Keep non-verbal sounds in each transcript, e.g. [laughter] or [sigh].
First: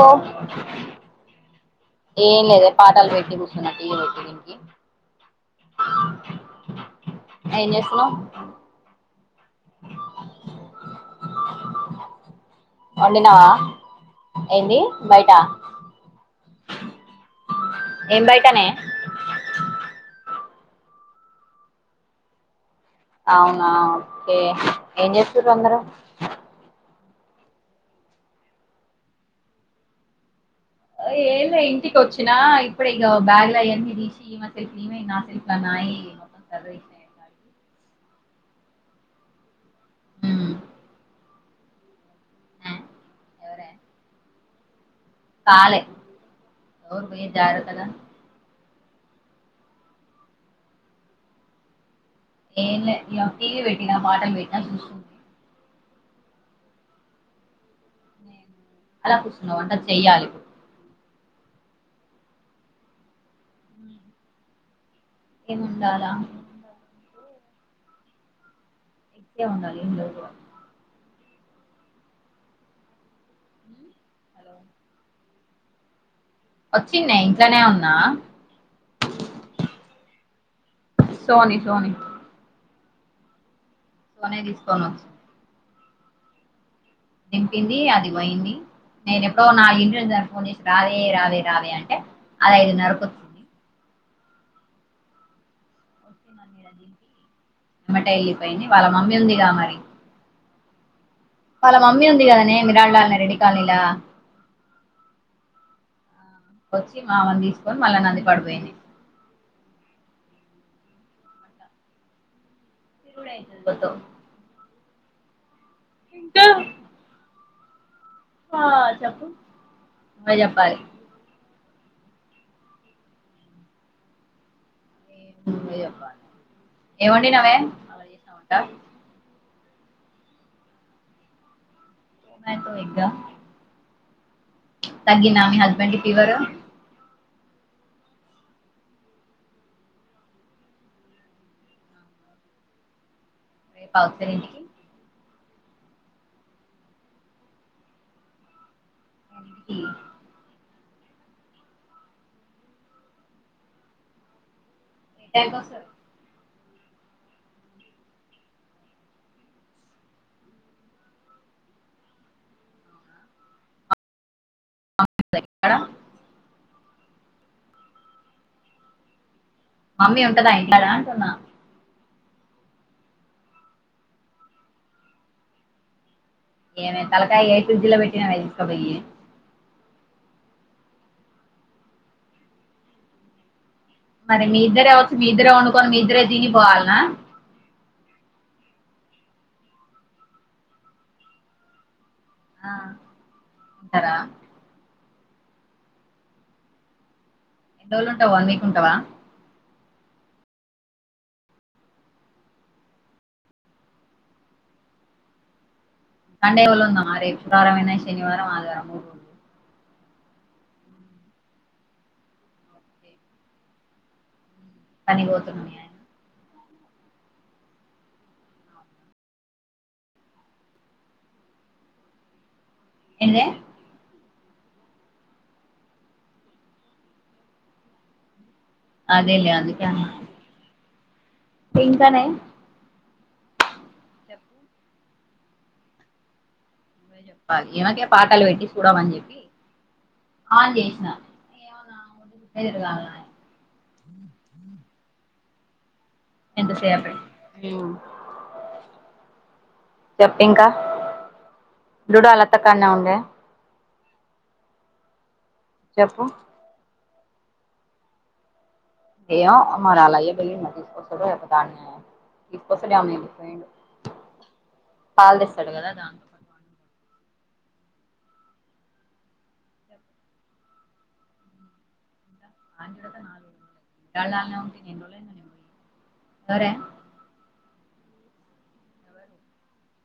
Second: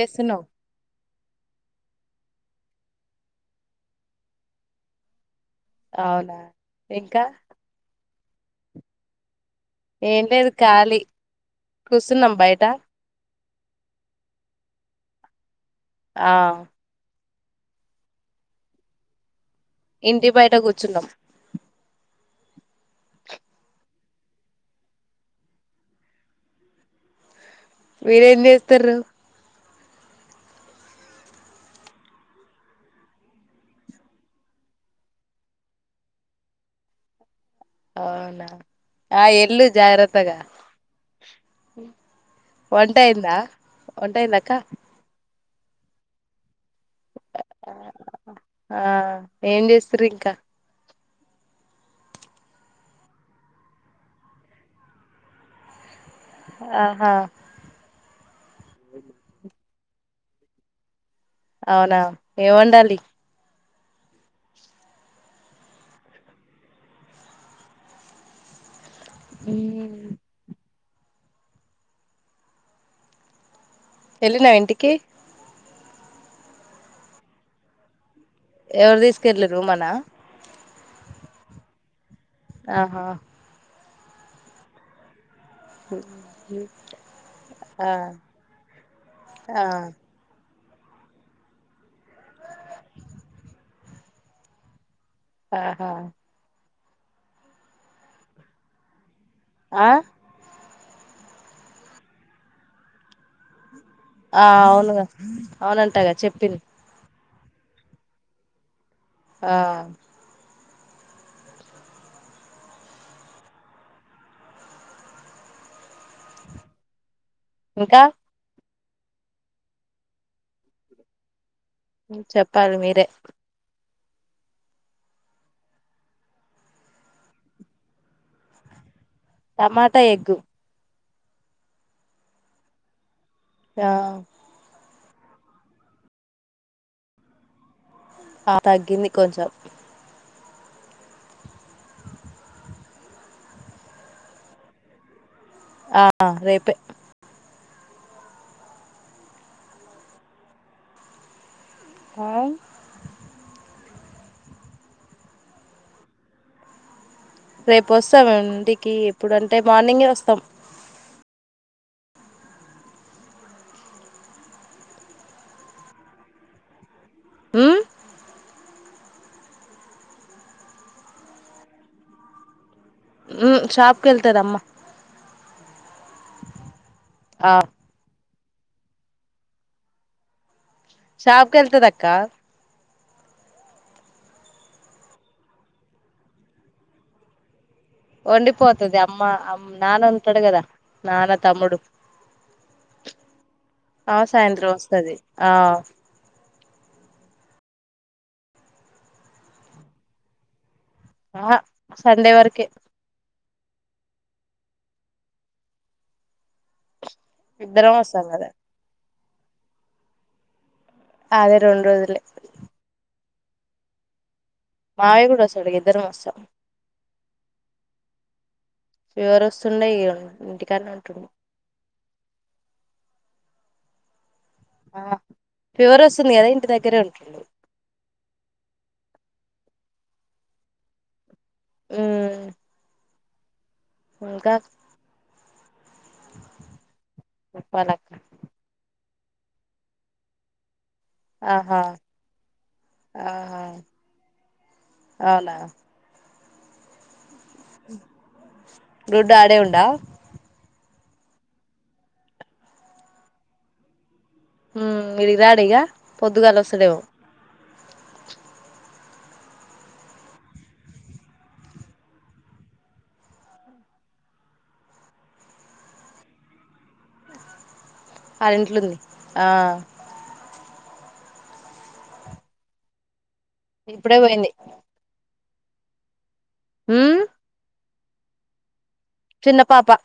ఓ ఏ లేదే పాటలు పెట్టి కూసున్న ఈనాకి దీనికి అవునా ఇంకా ఏం చేస్తున్నావ్ ఏం లేదు కాళీ. కూసున్నం బయట వండినావా టా ఆ ఎమ్ బైటనే ఇంటి బైట్ ట్ట కూచుందం కే ఏ చేసురందరు మీరేస్తూరు హో ఏన్లే ఇంటికొచ్చిన్నా ఇప్పుడే ఇగా బ్యాగ్లైయని తీసి ఈమె తెలుఫుల ఈమై. నా తెలఫులా నాయి మొత్తం సాదిరిసిన అవునా ఆ ఏళ్ళు జారాతగా ఉమ్ ఒంటైందా ఎవరే ఒంటైందక్క కాలే నోరు ముయి జాగ్రతగా ఆ ఆ ఎమ్ చేసురింకా ఏన్లే ఇంగాఫ్ టీవి పెట్టిన మాటలు పెట్టిన సుస్కు ఆహా నేను అలా కూసున్నావ్ అందద్ ఏయాలి అవునా ఏవండాలి ఏమోండాలా చీకే వండాలి. ఎమ్ లేవుగా ఎళ్ళిన ఇంటికి వొచ్చింన్య ఇంట్లోనే ఉన్నా ఎవరు తీసుకెళ్ళరు మన సోనీ సోనీ ఆహ సోనే దీసుకోనొచ్చిం ఓకే నింపింది అది పోయింది నేను ఎప్పుడో ఆ [unintelligible] నా ఫోన్ జేసి రావే రావే రావే అంటే అది ఐదున్నరకు వచ్చింది ఆహా అమ్మట ఎళ్ళిపెయింది వాళ్ళ మమ్మీ వుంది గా మరి ఆ వాళ్ళ మమ్మీ ఉంది గద నే మిరాళ లాల్ నా రెడ్డి కాలనీలా ఆ అవునుగా అవునంటగా చెప్ వొచ్చిం ఆమని దీసుకొని మళ్ళా నంది పడిపోయింది ఆ [unintelligible] ఇంకా ఇంకా హా చెప్పు నువ్వే జెప్పాలి ఉమ్ చెప్పాలి మీరే ఏం నువ్వే జెప్పాలి ఏం వొండినావే టమాటా ఎగ్గు టమేటో ఎగ్గా యా తగ్గినా మీ హస్బెండు పివరు ఆ తగ్గింది కొంచెం [unintelligible] ఆ రేపే ఉ హ ఏ టైం కి వస్తరు రేపు వస్తాము ఇంటికి ఎప్పుడంటే మార్నింగే వస్తాం మార్నింగ్ ఏ వత్తర ఉ మమ్మీ ఉంటదా ఇంట్లో నా అంటున్నా ఉహు షాప్ కి ఎళ్తది అమ్మ ఏమె ఆ తలకాయి ఫ్రిడ్జ్ లో బె ట్టినావ ఇసకబొయ్యి షాప్ కెల్తదక్క మరి మీ ఇద్దరే వొచ్చు మీ ఇద్దరే వండుకొని మీ ఇద్దరే దిని పోవాలనా వొండిపోతది అమ్మ అమ్ నాన్న వుంటడు గదా నాన్నా తమ్ముడు ఆ ఉంటారా ఆ సాయంత్రం వస్తది ఆ ఎన్ని రోజులు ఉంటావా వన్ వీక్ ఉంటావా ఆ సండే వరకే సండే ఎవళ్ళూ ఉందా శుక్రవారం ఇద్దరం ఏయినా వస్తాం శనివారం కదా ఆదివారం. అదే రెండు రోజులు మావే పనికి కూడా పోతున్నా మీ వస్తాడుకి ఆయన ఇద్దరం వస్తాం ఫీవర్ వస్తుండ ఇ ఇంటికర ఉంటంది ఎద ఆ ఫీవర్ వస్తుంది కదా ఇంటి దగ్గరే ఉంటుడు అదేలే అదిక ఇంకానే మ్మ్ చెప్పు ఇంకా నువ్వే జెప్పాలి ఏమెకే చెప్పాలక్క పాటలు పెట్టి చూడమని జెప్ అగే ఆహా ఆహా అవునా ఎంత చేయలి గుడ్డు ఆడే ఉడా దడు లత కాదనే ఉండ ఇ రాడిగా చెప్పు పొద్దుగాలు వస్తడేవు ఏయ్యో మరి అలా అయ్య బలిమా తీసుకొస్తాడు లేకపో దాన్ని తీసుకొస్తాడు అడు పాలు తెస్తాడు కదా దాంతో పాటు వాళ్ళ ఇంట్లో ఉందా ఆ ఆంగ్ర నాలుగు ఇప్పుడే పోయింది ఎా ఉంట సరే మ్మ్ చిన్న పాపా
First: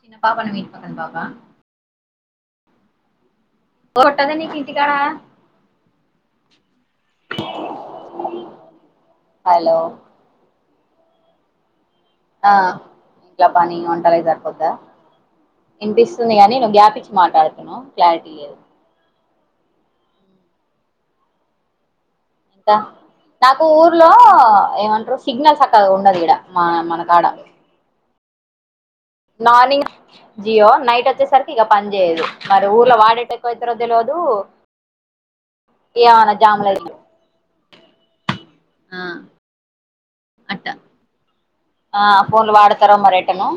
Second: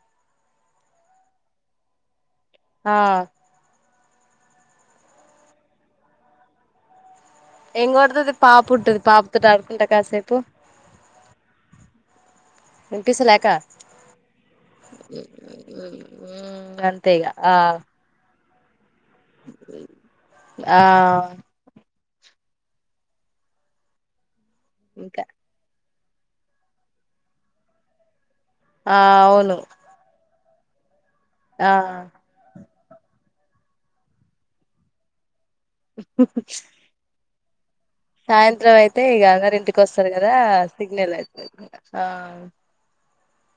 చిన్న పాపన మీట్ పకం బాపా ఆ తోట తనికితి కానా ఎంగడతోది పాపు ఉంటది పాపు త హలో ఆడుకుంటా కాసేపు ఆ వినిపిస్తలే ఇంట్లా అక్క పని వంటాల సరిపోద్దా ఇనిపిస్తుంది కాగాని నువ్వు మ్మ్ గ్యాప్చ్చి అంతే ఇగ ఆ మాట్లాడుతున్నావు క్లారిటీ లేదు ఆ ఇంకా నాకు ఊర్లో ఏంట ఇంకా సిగ్నల్ ఉండది ఇక్కడ మ మనకాడా ఆ అవును నానింగ్ జియో నైట్ వచ్చేసరికి ఇక ఆ పని చేయదు ఊర్లో వాడేటకుయితద లేదు ఏ ఆనా జామ్ [unintelligible] సాయంత్రం అయితే ఈక అగరింత వస్తాది కదా అట్ట సిగ్నల్ ఆ ఫోన్లు వాడతార మరి కేను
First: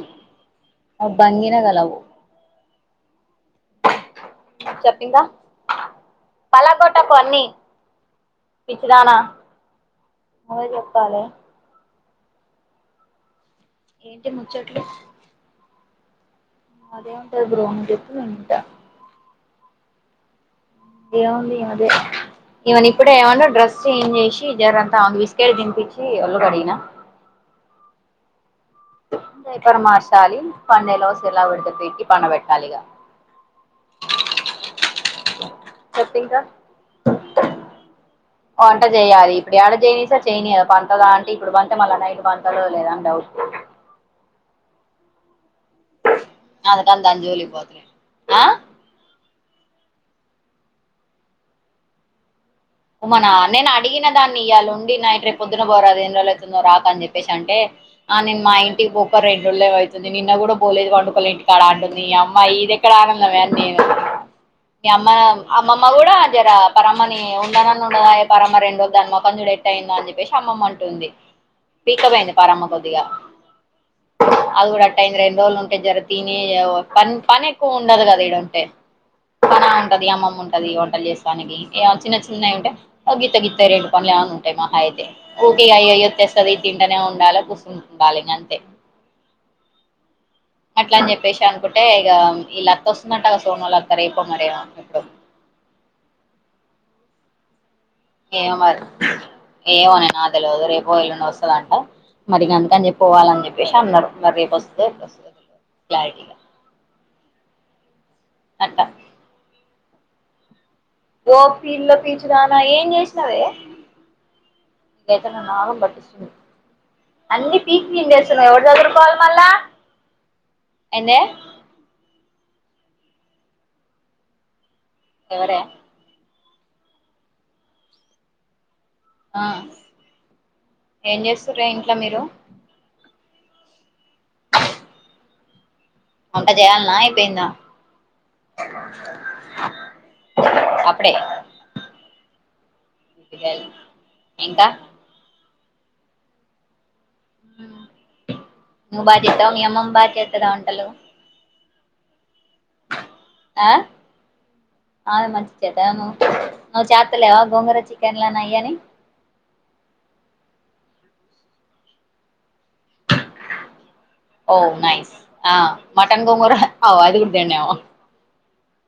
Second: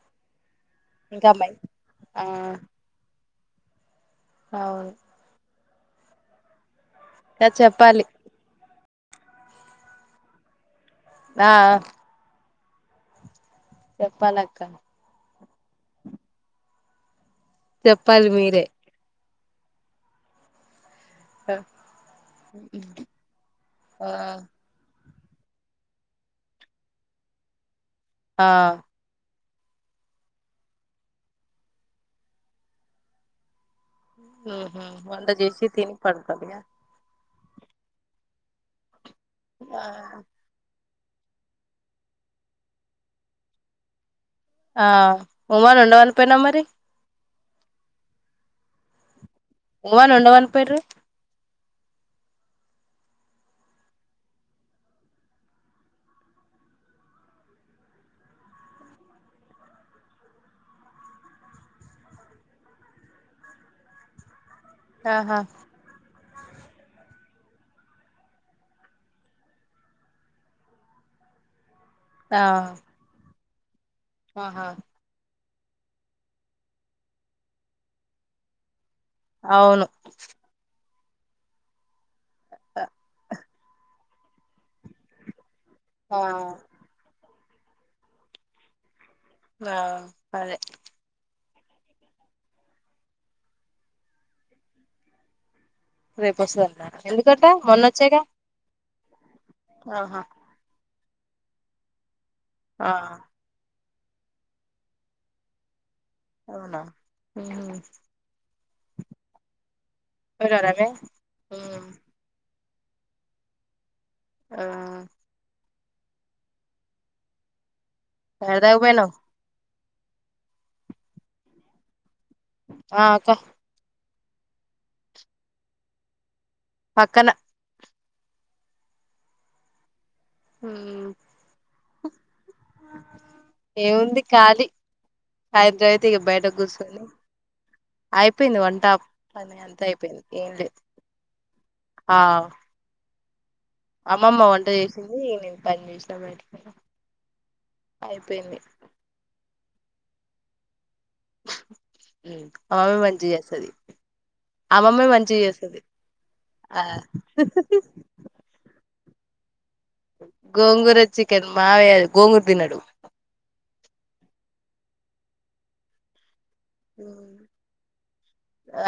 ఆ ఇంకా అమ్మాయి భంగిన కలవు ఆ అవును చెప్పిందా అలగట్ ఇ చెప్పాలి పిచ్చిదానా అలాగే ఆ ఏంటి చెప్పాలక్క ముచ్చోట్లు అదే బ్రోంగకు చెప్పాలి ఉంట మీరే ఇమన్ ఇప్పుడే ఏమన్నా డ్రెస్ ఆ చేంజ్ చేసి జరంతా అం కిలు తినిపించి అల్లు కడిగిన ఆ ఎపురమాశాలి పండెలవస ఎలా పండా పెట్టాలిగా మ్ మ్ వంద జెసి తిని చెప్పు పడుకోంద్య అంట చేయలి ఇడు ఎయడ జయినిస చేయినియా ప అదా అంటే ఇప్పుడు పంతే మళ్ళా నైట్ పంతతుదుో లేదాని డౌట్ ఆ ఉమాన్ ఉండవాలి పోయినా మరి అందుకని దాని జోలికి ఆ ఉమన్ ఉండవన్ పోయరు ఉమ్మానా నేను అడిగిన దాన్ని ఇళ ఉండి నైట్, రేపు పొద్దున పోరాదే ఎను రోజులు అవుతుందో రాక అని చెప్పేసి అంటే, ఆ నేను మా ఇంటికి పోక రెండు రోజులు ఏమవుతుంది, నిన్న కూడా పోలేది పండుకల ఇంటికడ అంటుంది, ఈ అమ్మా ఇది ఎక్కడ ఆనందమే అని నేను అమ్మ ఆహా అమ్మమ కూడా జ పరమణ ఉ న ఉండదా పరమ రెండోధన్మకంజుడట్ అయిందో అని చెప్పేసి అమ్మమ్మంటుంది. పీక్క పోయింది ఆ పారమ్మ కొద్దిగా ఆహా అది కూడా అట్టయింది రెండు రోజులు ఉం జర తిని పని పని ఎక్కువ ఉండదు కదా ఈడుంటే పనామే అవును ఉంటది అమ్మమ్మ ఉంటది పని చేస్తానికి ఇగ చిన్న చిన్న చిన్నయి ఉంటే ఒక గీతగీ రెండు పనులులేమన్న ఉంటాయి మహా అయితే ఊకే అయ్యయ్యే ఆ తెస్తది తింటనే ఉండాలి తింటుండాలి ఇకంతే ఆఅదే ఒకటే ఇగ ఈళ్ళత్త వస్తుందంటగా సోనో లత్త రేపో మరి ఏమో ఎప్పుడో రేపు వస్తదంట ఎందుకంట మొన్న ఏమో మరి ఏమోనే ఆహా నాకు తెల్వదు రేపు పోల వసద అంట మరిగా అంతక అని ఆ చె పోవాలని చెప్పేసి అన్నారు మ ప్రస్తు ప్రస్తు అవునా అట్ట ఎాలే పిల్ పిచలా నా ఏం చేసినవే ఇ ఏతున్నాళ బట్ అన్ని పీ స ఎవ ఎడదాకా జదు పోయినావు పోల్ మల్లా ఎన్న ఆక ఎవరే పక్కన ఆ ఏం చేస్తారే ఇంట్లో మీరు ఏముంది ఖాళీ హైదరాబద్ వంట బయటకు చేయాలనా కూర్చకొని అయిపోయిందా అయిపోయింది వన్ టాప్ అని అంతా అయిపోయింది ఏం లేదు అప్పుడే ఆ అమ్మమ్మ ఇంకా వంట చేసింది నేను పనిచేసిన [unintelligible] [unintelligible] మీ అమ్మమ్ బాగ్ చేస్తదా వంటలు అమ్మమ్మ మంచిగా ఆ చేస్తది అమ్మమ్మ అవును మంచిగా చేస్తది చెత్తది ను ఆ నువ్ చేత్తలేవ గోంగర చికెన్లని అయిఅని గోంగూర చికెన్ మావయ గోంగూరు తినడు ఓ నయిస్ ఆ మటన్ గోంగూర అఓ అది గుడ్ తినడేమో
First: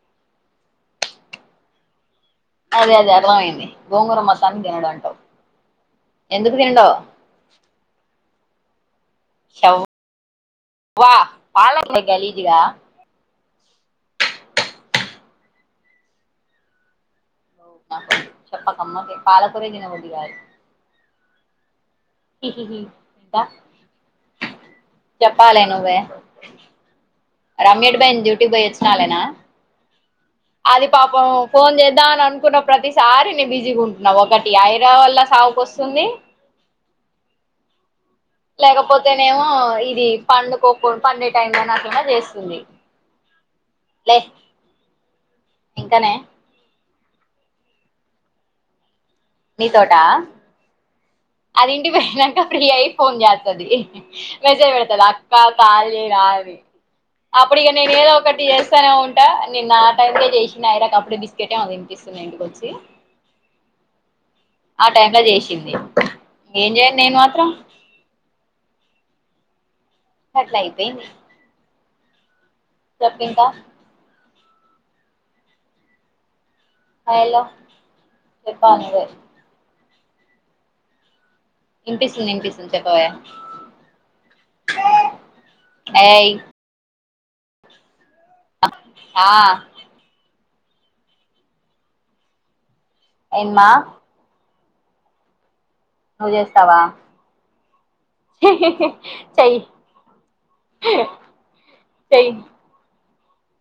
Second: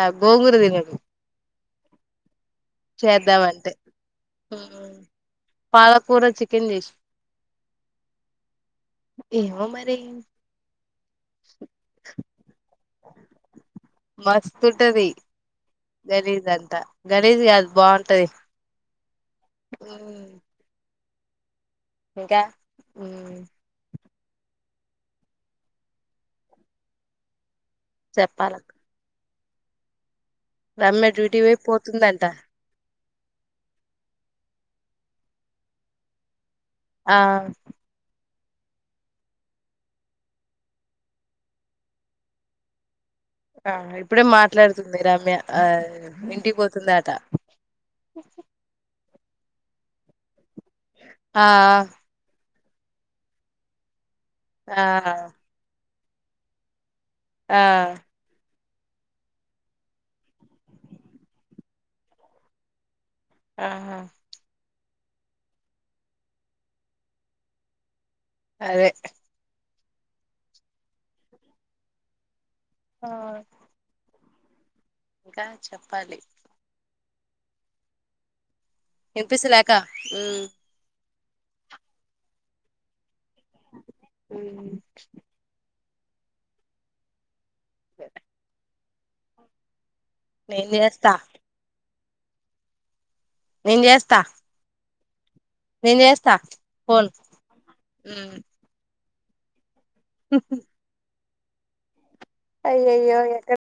ఆ గోంగూర దినడు అదే అదే అర్థమయంది గోంగూరం మొత్తానికి తినడు అంటవు పాలకూర ఎందుకు చికెన్ తినడో చేసిన ఏమో షౌ మరి వా పాలన్నాయ్ గలీజ్ గా మస్తుంటది గలిజంతా గణేష్ ది ఆది బాగుంటది పాలకూరె తినబుద్ధి కాదు ఇంకా ఉమ్ చొప్పాలి నువ్వే రమ్య ఎట్ బొయింది డ్యూటీకి చెప్పాల పోయి వచ్చినాలేన అది రమ్య పాపం డ్యూటీ పోయి ఫోన్ చేద్దాం అని పోతుందంట అనుకున్న ప్రతి సారిని బిజీగా ఉంటున్నా ఒకటి ఐరా వల్ల సావు కొస్తుంది ఆ లేకపోతేనేమో ఇది పడుకోకుం పండే టైమ్ లో అట్లనా చేస్తుంది ఆ లే ఇప్పుడే మాట్లాడుతుంది రమ్య ఆ ఇంకనే ఇంటికి పోతుంన్న దట నీ తోటా ఆ అది ఇంటి కి పోయినంక ఫ్రీ అయి ఫోన్ చెత్తది మెసేజ్ ఆ పెడతది అక్క కాల్ చేయి తారి ఆ అప్పుడిగా నేనూ ఏదో ఓకటి చేస్ తనో ఉంటా నిన్న ఆ టైమ్ కే చేసిన్ ఐరా కప్పుడే బిస్కెట్ ఏమో తినిపిస్తున్నా ఇంటికి వచ్చి అహా ఆ టైమ్ లో చేసింది ఏం చేయను నేను మాత్రం అదే అట్లా అయిపోయింది చెప్ ఇంకా ఇంకా చెప్పాలి ఐలో ఎనిపిస్ లేకా హ్మ్మ్ ఇనిపిస్తుంది ఇనిపిస్తుంది చెప్పవే హ్మ్మ్ ఏయ్ ఆ మెయిల్ చేస్తా ఏంది మా నేన్ చేస్తా నేన్ నువ్వు చేస్తా చేస్తావా ఫోన్ చై మ్ మ్ చై అయయో అయ్యోక్క